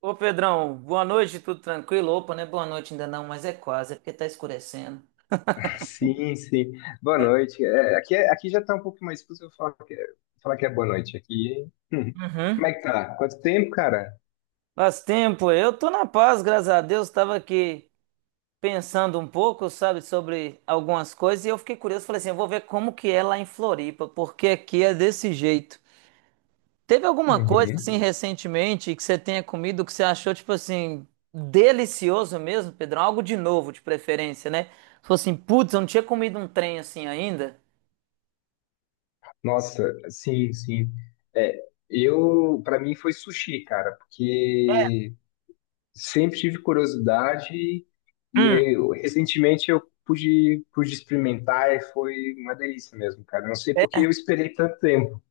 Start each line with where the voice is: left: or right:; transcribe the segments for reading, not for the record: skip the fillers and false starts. right: Ô Pedrão, boa noite, tudo tranquilo? Opa, não é boa noite ainda não, mas é quase, é porque tá escurecendo.
left: Sim, sim. Boa noite. Aqui já tá um pouco mais difícil eu falar falar que é boa noite aqui. Hum. Como
right: Uhum.
left: é que tá? Quanto tempo, cara?
right: Faz tempo, eu tô na paz, graças a Deus, tava aqui pensando um pouco, sabe, sobre algumas coisas e eu fiquei curioso, falei assim, eu vou ver como que é lá em Floripa, porque aqui é desse jeito. Teve alguma coisa assim
left: Uhum.
right: recentemente que você tenha comido que você achou tipo assim delicioso mesmo, Pedrão? Algo de novo, de preferência, né? Falou assim, putz, eu não tinha comido um trem assim ainda.
left: Nossa, sim, sim. É, Para mim foi sushi, cara, porque sempre tive curiosidade recentemente eu pude experimentar e foi uma delícia mesmo, cara. Não sei por que eu esperei tanto tempo.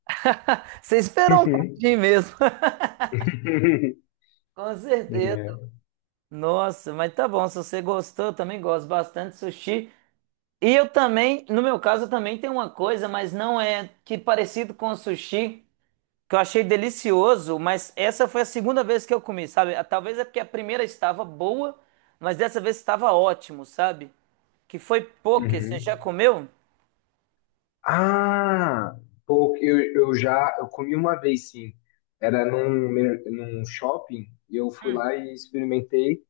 right: Você esperou um pouquinho mesmo.
left: Uhum.
right: Com certeza.
left: É.
right: Nossa, mas tá bom, se você gostou, eu também gosto bastante de sushi. E eu também, no meu caso, eu também tenho uma coisa, mas não é que parecido com o sushi, que eu achei delicioso, mas essa foi a segunda vez que eu comi, sabe? Ah, talvez é porque a primeira estava boa, mas dessa vez estava ótimo, sabe? Que foi poke, você já
left: Uhum.
right: comeu?
left: Ah, pô, eu já eu comi uma vez sim. Era num shopping e eu fui lá e experimentei.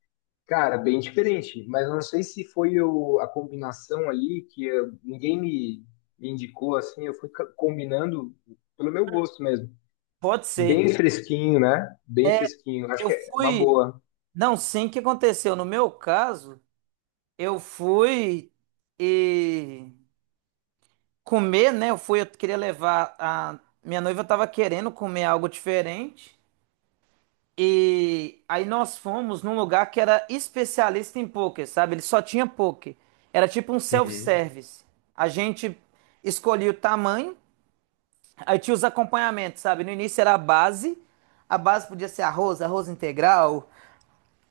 left: Cara, bem diferente, mas eu não sei se foi a combinação ali que me indicou assim. Eu fui combinando pelo meu gosto mesmo.
right: Pode ser.
left: Bem fresquinho, né? Bem
right: É,
left: fresquinho. Acho
right: eu
left: que é uma
right: fui.
left: boa.
right: Não, sim, o que aconteceu? No meu caso, eu fui e comer, né? Eu fui, eu queria levar a minha noiva tava querendo comer algo diferente. E aí nós fomos num lugar que era especialista em poker, sabe? Ele só tinha poker. Era tipo um
left: Uhum.
right: self-service. A gente escolhia o tamanho, aí tinha os acompanhamentos, sabe? No início era a base. A base podia ser arroz, arroz integral,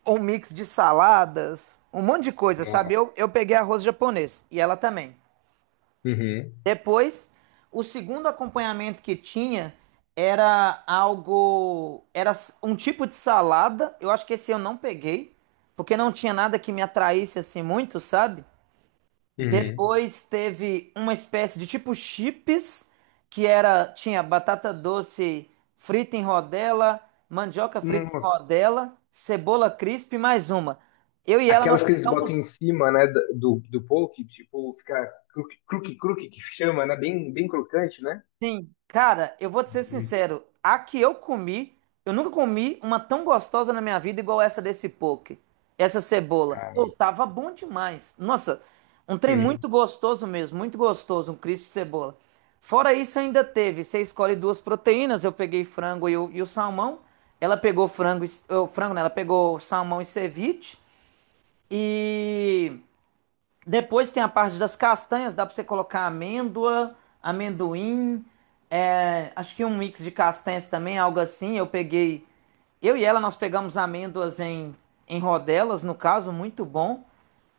right: um mix de saladas, um monte de coisa, sabe? Eu,
left: Nossa.
right: eu peguei arroz japonês e ela também.
left: Uhum.
right: Depois, o segundo acompanhamento que tinha era algo, era um tipo de salada. Eu acho que esse eu não peguei, porque não tinha nada que me atraísse assim muito, sabe?
left: Uhum.
right: Depois teve uma espécie de tipo chips, que era tinha batata doce frita em rodela, mandioca frita em
left: Nossa.
right: rodela, cebola crisp e mais uma. Eu e ela
left: Aquelas
right: nós
left: que eles botam
right: pegamos.
left: em cima, né, do poke, tipo, fica cruque, cruque, cruque, que chama, né, bem crocante, né?
right: Sim, cara, eu vou te ser
left: Hum,
right: sincero. A que eu comi, eu nunca comi uma tão gostosa na minha vida igual essa desse poke. Essa cebola. Pô,
left: cara.
right: tava bom demais. Nossa, um trem
left: Hum.
right: muito gostoso mesmo, muito gostoso, um crisp de cebola. Fora isso, ainda teve. Você escolhe duas proteínas. Eu peguei frango e o salmão. Ela pegou frango, o frango, né? Ela pegou salmão e ceviche. E. Depois tem a parte das castanhas, dá para você colocar amêndoa, amendoim, é, acho que um mix de castanhas também, algo assim. Eu peguei, eu e ela nós pegamos amêndoas em rodelas, no caso, muito bom.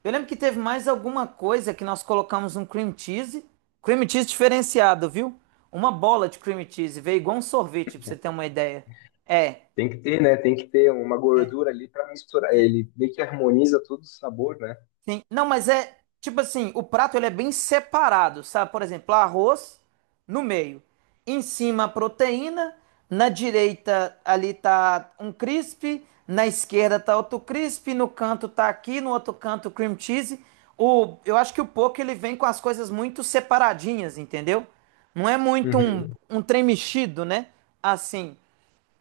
right: Eu lembro que teve mais alguma coisa que nós colocamos um cream cheese diferenciado, viu? Uma bola de cream cheese, veio igual um sorvete, para você ter uma ideia. É.
left: Tem que ter, né, tem que ter uma gordura ali pra misturar, ele meio que harmoniza todo o sabor, né?
right: Sim. Não, mas é tipo assim, o prato ele é bem separado, sabe? Por exemplo, arroz no meio, em cima a proteína, na direita ali tá um crisp, na esquerda tá outro crisp, no canto tá aqui, no outro canto cream cheese. O, eu acho que o poke ele vem com as coisas muito separadinhas, entendeu? Não é muito um,
left: Uhum.
right: um trem mexido, né? Assim,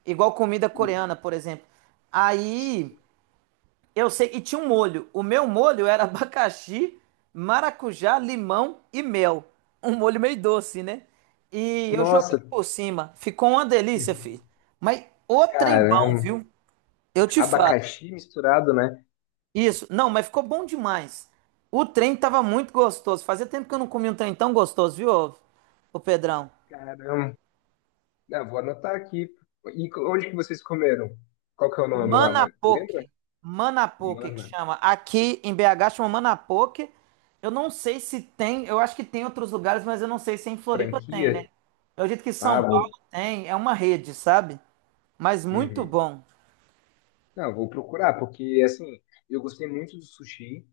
right: igual comida coreana, por exemplo. Aí eu sei, e tinha um molho. O meu molho era abacaxi, maracujá, limão e mel. Um molho meio doce, né? E eu joguei
left: Nossa,
right: por cima. Ficou uma delícia, filho. Mas o trem bom,
left: caramba,
right: viu? Eu te falo.
left: abacaxi misturado, né?
right: Isso. Não, mas ficou bom demais. O trem tava muito gostoso. Fazia tempo que eu não comia um trem tão gostoso, viu, ô, ô Pedrão?
left: Caramba, ah, vou anotar aqui. E onde que vocês comeram? Qual que é o nome lá, mas lembra?
right: Manapoque. Manapoque que
left: Mana,
right: chama. Aqui em BH chama Manapoque. Eu não sei se tem, eu acho que tem em outros lugares, mas eu não sei se em Floripa tem,
left: franquia?
right: né? Eu acredito que
left: Ah,
right: São Paulo
left: vou.
right: tem, é uma rede, sabe? Mas muito bom.
left: Não, eu vou procurar, porque assim, eu gostei muito do sushi.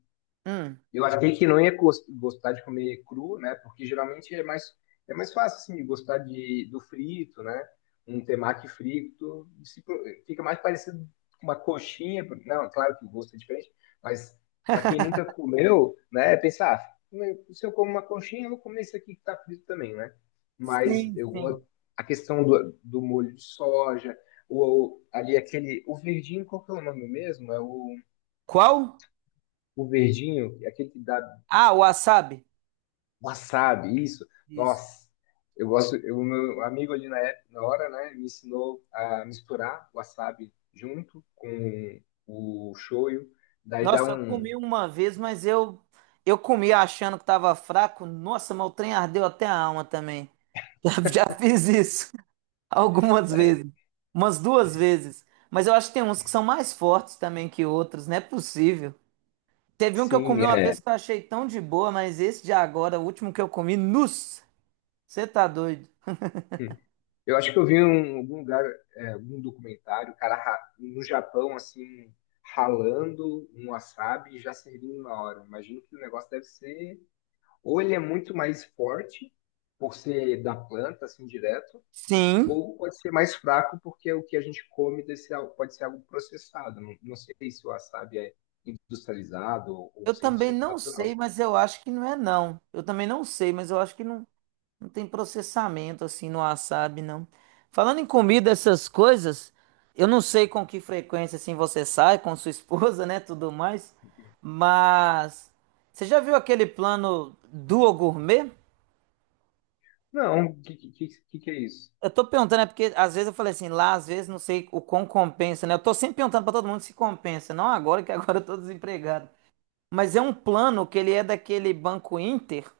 right: Hum.
left: Eu achei que não ia gostar de comer cru, né? Porque geralmente é mais fácil, assim, de gostar do frito, né? Um temaki frito. Se pro- Fica mais parecido com uma coxinha. Não, claro que o gosto é diferente, mas para quem nunca comeu, né? Pensar, ah, né, se eu como uma coxinha, eu vou comer isso aqui que tá frito também, né? Mas
right: Sim,
left: eu
right: sim.
left: gosto. A questão do molho de soja, o, ali aquele. O verdinho, qual que é o nome mesmo?
right: Qual?
left: O verdinho, aquele que dá
right: Ah, o wasabi.
left: wasabi, isso.
right: Isso.
left: Nossa, eu gosto. O meu amigo ali época, na hora, né, me ensinou a misturar wasabi junto com o shoyu. Daí dá
right: Nossa, eu
left: um.
right: comi uma vez, mas eu comi achando que tava fraco. Nossa, mas o trem ardeu até a alma também. Já, já fiz isso. Algumas
left: É,
right: vezes. Umas duas vezes. Mas eu acho que tem uns que são mais fortes também que outros, não é possível. Teve um que eu comi
left: sim,
right: uma
left: é.
right: vez que eu achei tão de boa, mas esse de agora, o último que eu comi, nossa, você tá doido?
left: Eu acho que eu vi em algum lugar, é, algum documentário, o cara no Japão, assim, ralando um wasabi e já servindo na hora. Imagino que o negócio deve ser. Ou ele é muito mais forte, por ser da planta, assim, direto.
right: Sim.
left: Ou pode ser mais fraco, porque o que a gente come desse, pode ser algo processado. Não, não sei se o wasabi é industrializado ou
right: Eu também
left: 100%
right: não
left: natural,
right: sei,
left: sabe?
right: mas eu acho que não é não. Eu também não sei, mas eu acho que não. Não tem processamento assim no wasabi, não. Falando em comida, essas coisas, eu não sei com que frequência assim você sai com sua esposa, né, tudo mais, mas você já viu aquele plano Duo Gourmet?
left: Não, o que é isso?
right: Eu tô perguntando, é porque às vezes eu falei assim, lá às vezes não sei o quão compensa, né? Eu tô sempre perguntando pra todo mundo se compensa, não agora que agora eu tô desempregado. Mas é um plano que ele é daquele Banco Inter,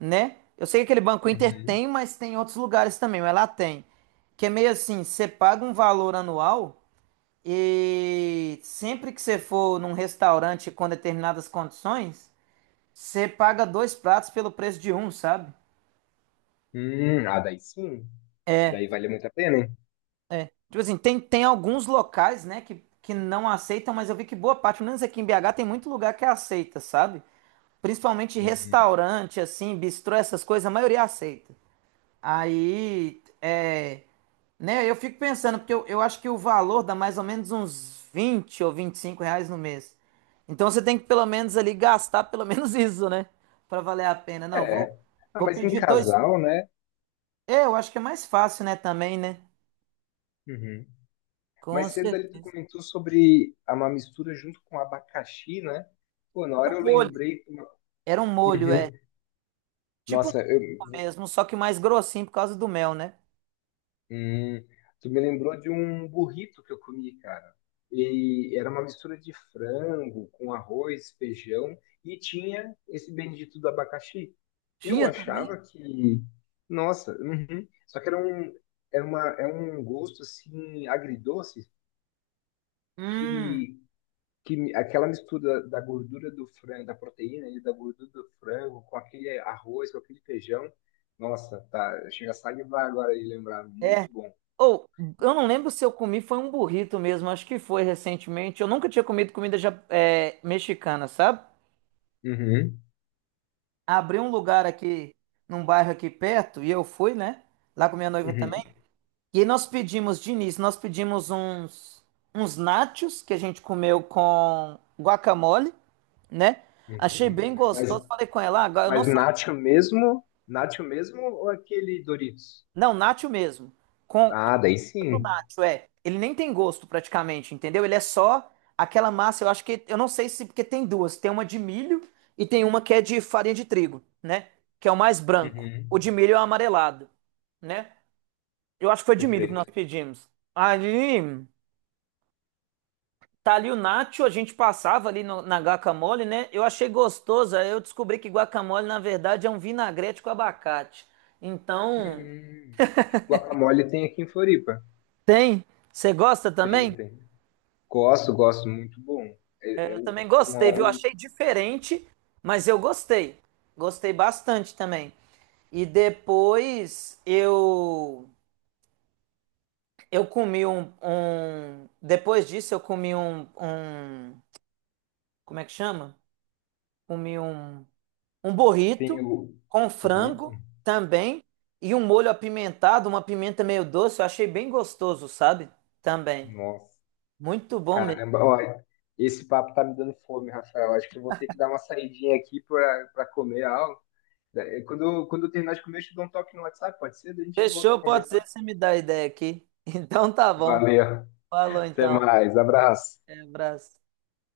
right: né? Eu sei que aquele Banco Inter
left: Uhum.
right: tem, mas tem em outros lugares também, mas lá tem. Que é meio assim, você paga um valor anual e sempre que você for num restaurante com determinadas condições, você paga dois pratos pelo preço de um, sabe?
left: Ah, daí sim. Daí vale muito a pena, hein?
right: Tipo assim, tem alguns locais, né, que não aceitam, mas eu vi que boa parte, pelo menos aqui em BH, tem muito lugar que aceita, sabe? Principalmente
left: Uhum.
right: restaurante, assim, bistrô, essas coisas, a maioria aceita. Aí, é, né, eu fico pensando, porque eu acho que o valor dá mais ou menos uns 20 ou 25 reais no mês. Então você tem que pelo menos ali gastar pelo menos isso, né? Pra valer a pena. Não, vou,
left: É. Ah,
right: vou
left: mas em
right: pedir dois.
left: casal, né?
right: É, eu acho que é mais fácil, né? Também, né?
left: Uhum. Mais
right: Com
left: cedo ali tu
right: certeza.
left: comentou sobre uma mistura junto com abacaxi, né? Pô, na
right: Era
left: hora eu
right: um molho.
left: lembrei.
right: Era um molho, é.
left: Uhum.
right: Tipo
left: Nossa, eu,
right: um mesmo, só que mais grossinho por causa do mel, né?
left: hum, tu me lembrou de um burrito que eu comi, cara. E era uma mistura de frango com arroz, feijão e tinha esse bendito do abacaxi. Eu
right: Tinha também?
left: achava que, nossa, uhum. Só que era um, era uma, é um gosto assim agridoce
right: Hum,
left: que, que aquela mistura da gordura do frango, da proteína e da gordura do frango com aquele arroz, com aquele feijão, nossa, tá, chega a salivar agora de lembrar,
right: é.
left: muito bom.
right: Ou, eu não lembro se eu comi, foi um burrito mesmo, acho que foi recentemente. Eu nunca tinha comido comida é, mexicana, sabe?
left: Uhum.
right: Abri um lugar aqui, num bairro aqui perto, e eu fui, né? Lá com minha noiva também.
left: Uhum,
right: E aí nós pedimos, de início, nós pedimos uns nachos que a gente comeu com guacamole, né? Achei
left: uhum.
right: bem gostoso. Falei com ela, "Ah, agora eu não
left: Mas
right: sabia."
left: nacho mesmo? Nacho mesmo ou aquele Doritos?
right: Não, nacho mesmo. Com
left: Ah, daí sim.
right: nacho, é. Ele nem tem gosto praticamente, entendeu? Ele é só aquela massa, eu acho que. Eu não sei se. Porque tem duas. Tem uma de milho e tem uma que é de farinha de trigo, né? Que é o mais branco.
left: Uhum,
right: O de milho é o amarelado, né? Eu acho que foi de milho que nós
left: perfeito.
right: pedimos. Ali, tá ali o nacho, a gente passava ali na guacamole, né? Eu achei gostoso, aí eu descobri que guacamole, na verdade, é um vinagrete com abacate. Então,
left: Hum. Guacamole tem aqui em Floripa.
right: tem? Você gosta
left: Tem,
right: também?
left: tem. Gosto, gosto, muito bom. É,
right: É,
left: é
right: eu
left: o-
right: também
left: com
right: gostei,
left: a-
right: viu?
left: um-
right: Achei diferente, mas eu gostei. Gostei bastante também. E depois eu comi um, depois disso eu comi um como é que chama? Comi um um
left: tem
right: burrito
left: o
right: com
left: burrito.
right: frango também e um molho apimentado, uma pimenta meio doce. Eu achei bem gostoso, sabe? Também.
left: Nossa,
right: Muito bom mesmo.
left: caramba. Olha, esse papo tá me dando fome, Rafael. Acho que eu vou ter que dar uma saidinha aqui para comer algo. É, quando eu terminar de comer, eu te dou um toque no WhatsApp, pode ser? Daí a gente volta a
right: Fechou, pode ser,
left: conversar.
right: você me dá a ideia aqui. Então tá bom.
left: Valeu.
right: Falou
left: Até
right: então.
left: mais. Abraço.
right: Um abraço.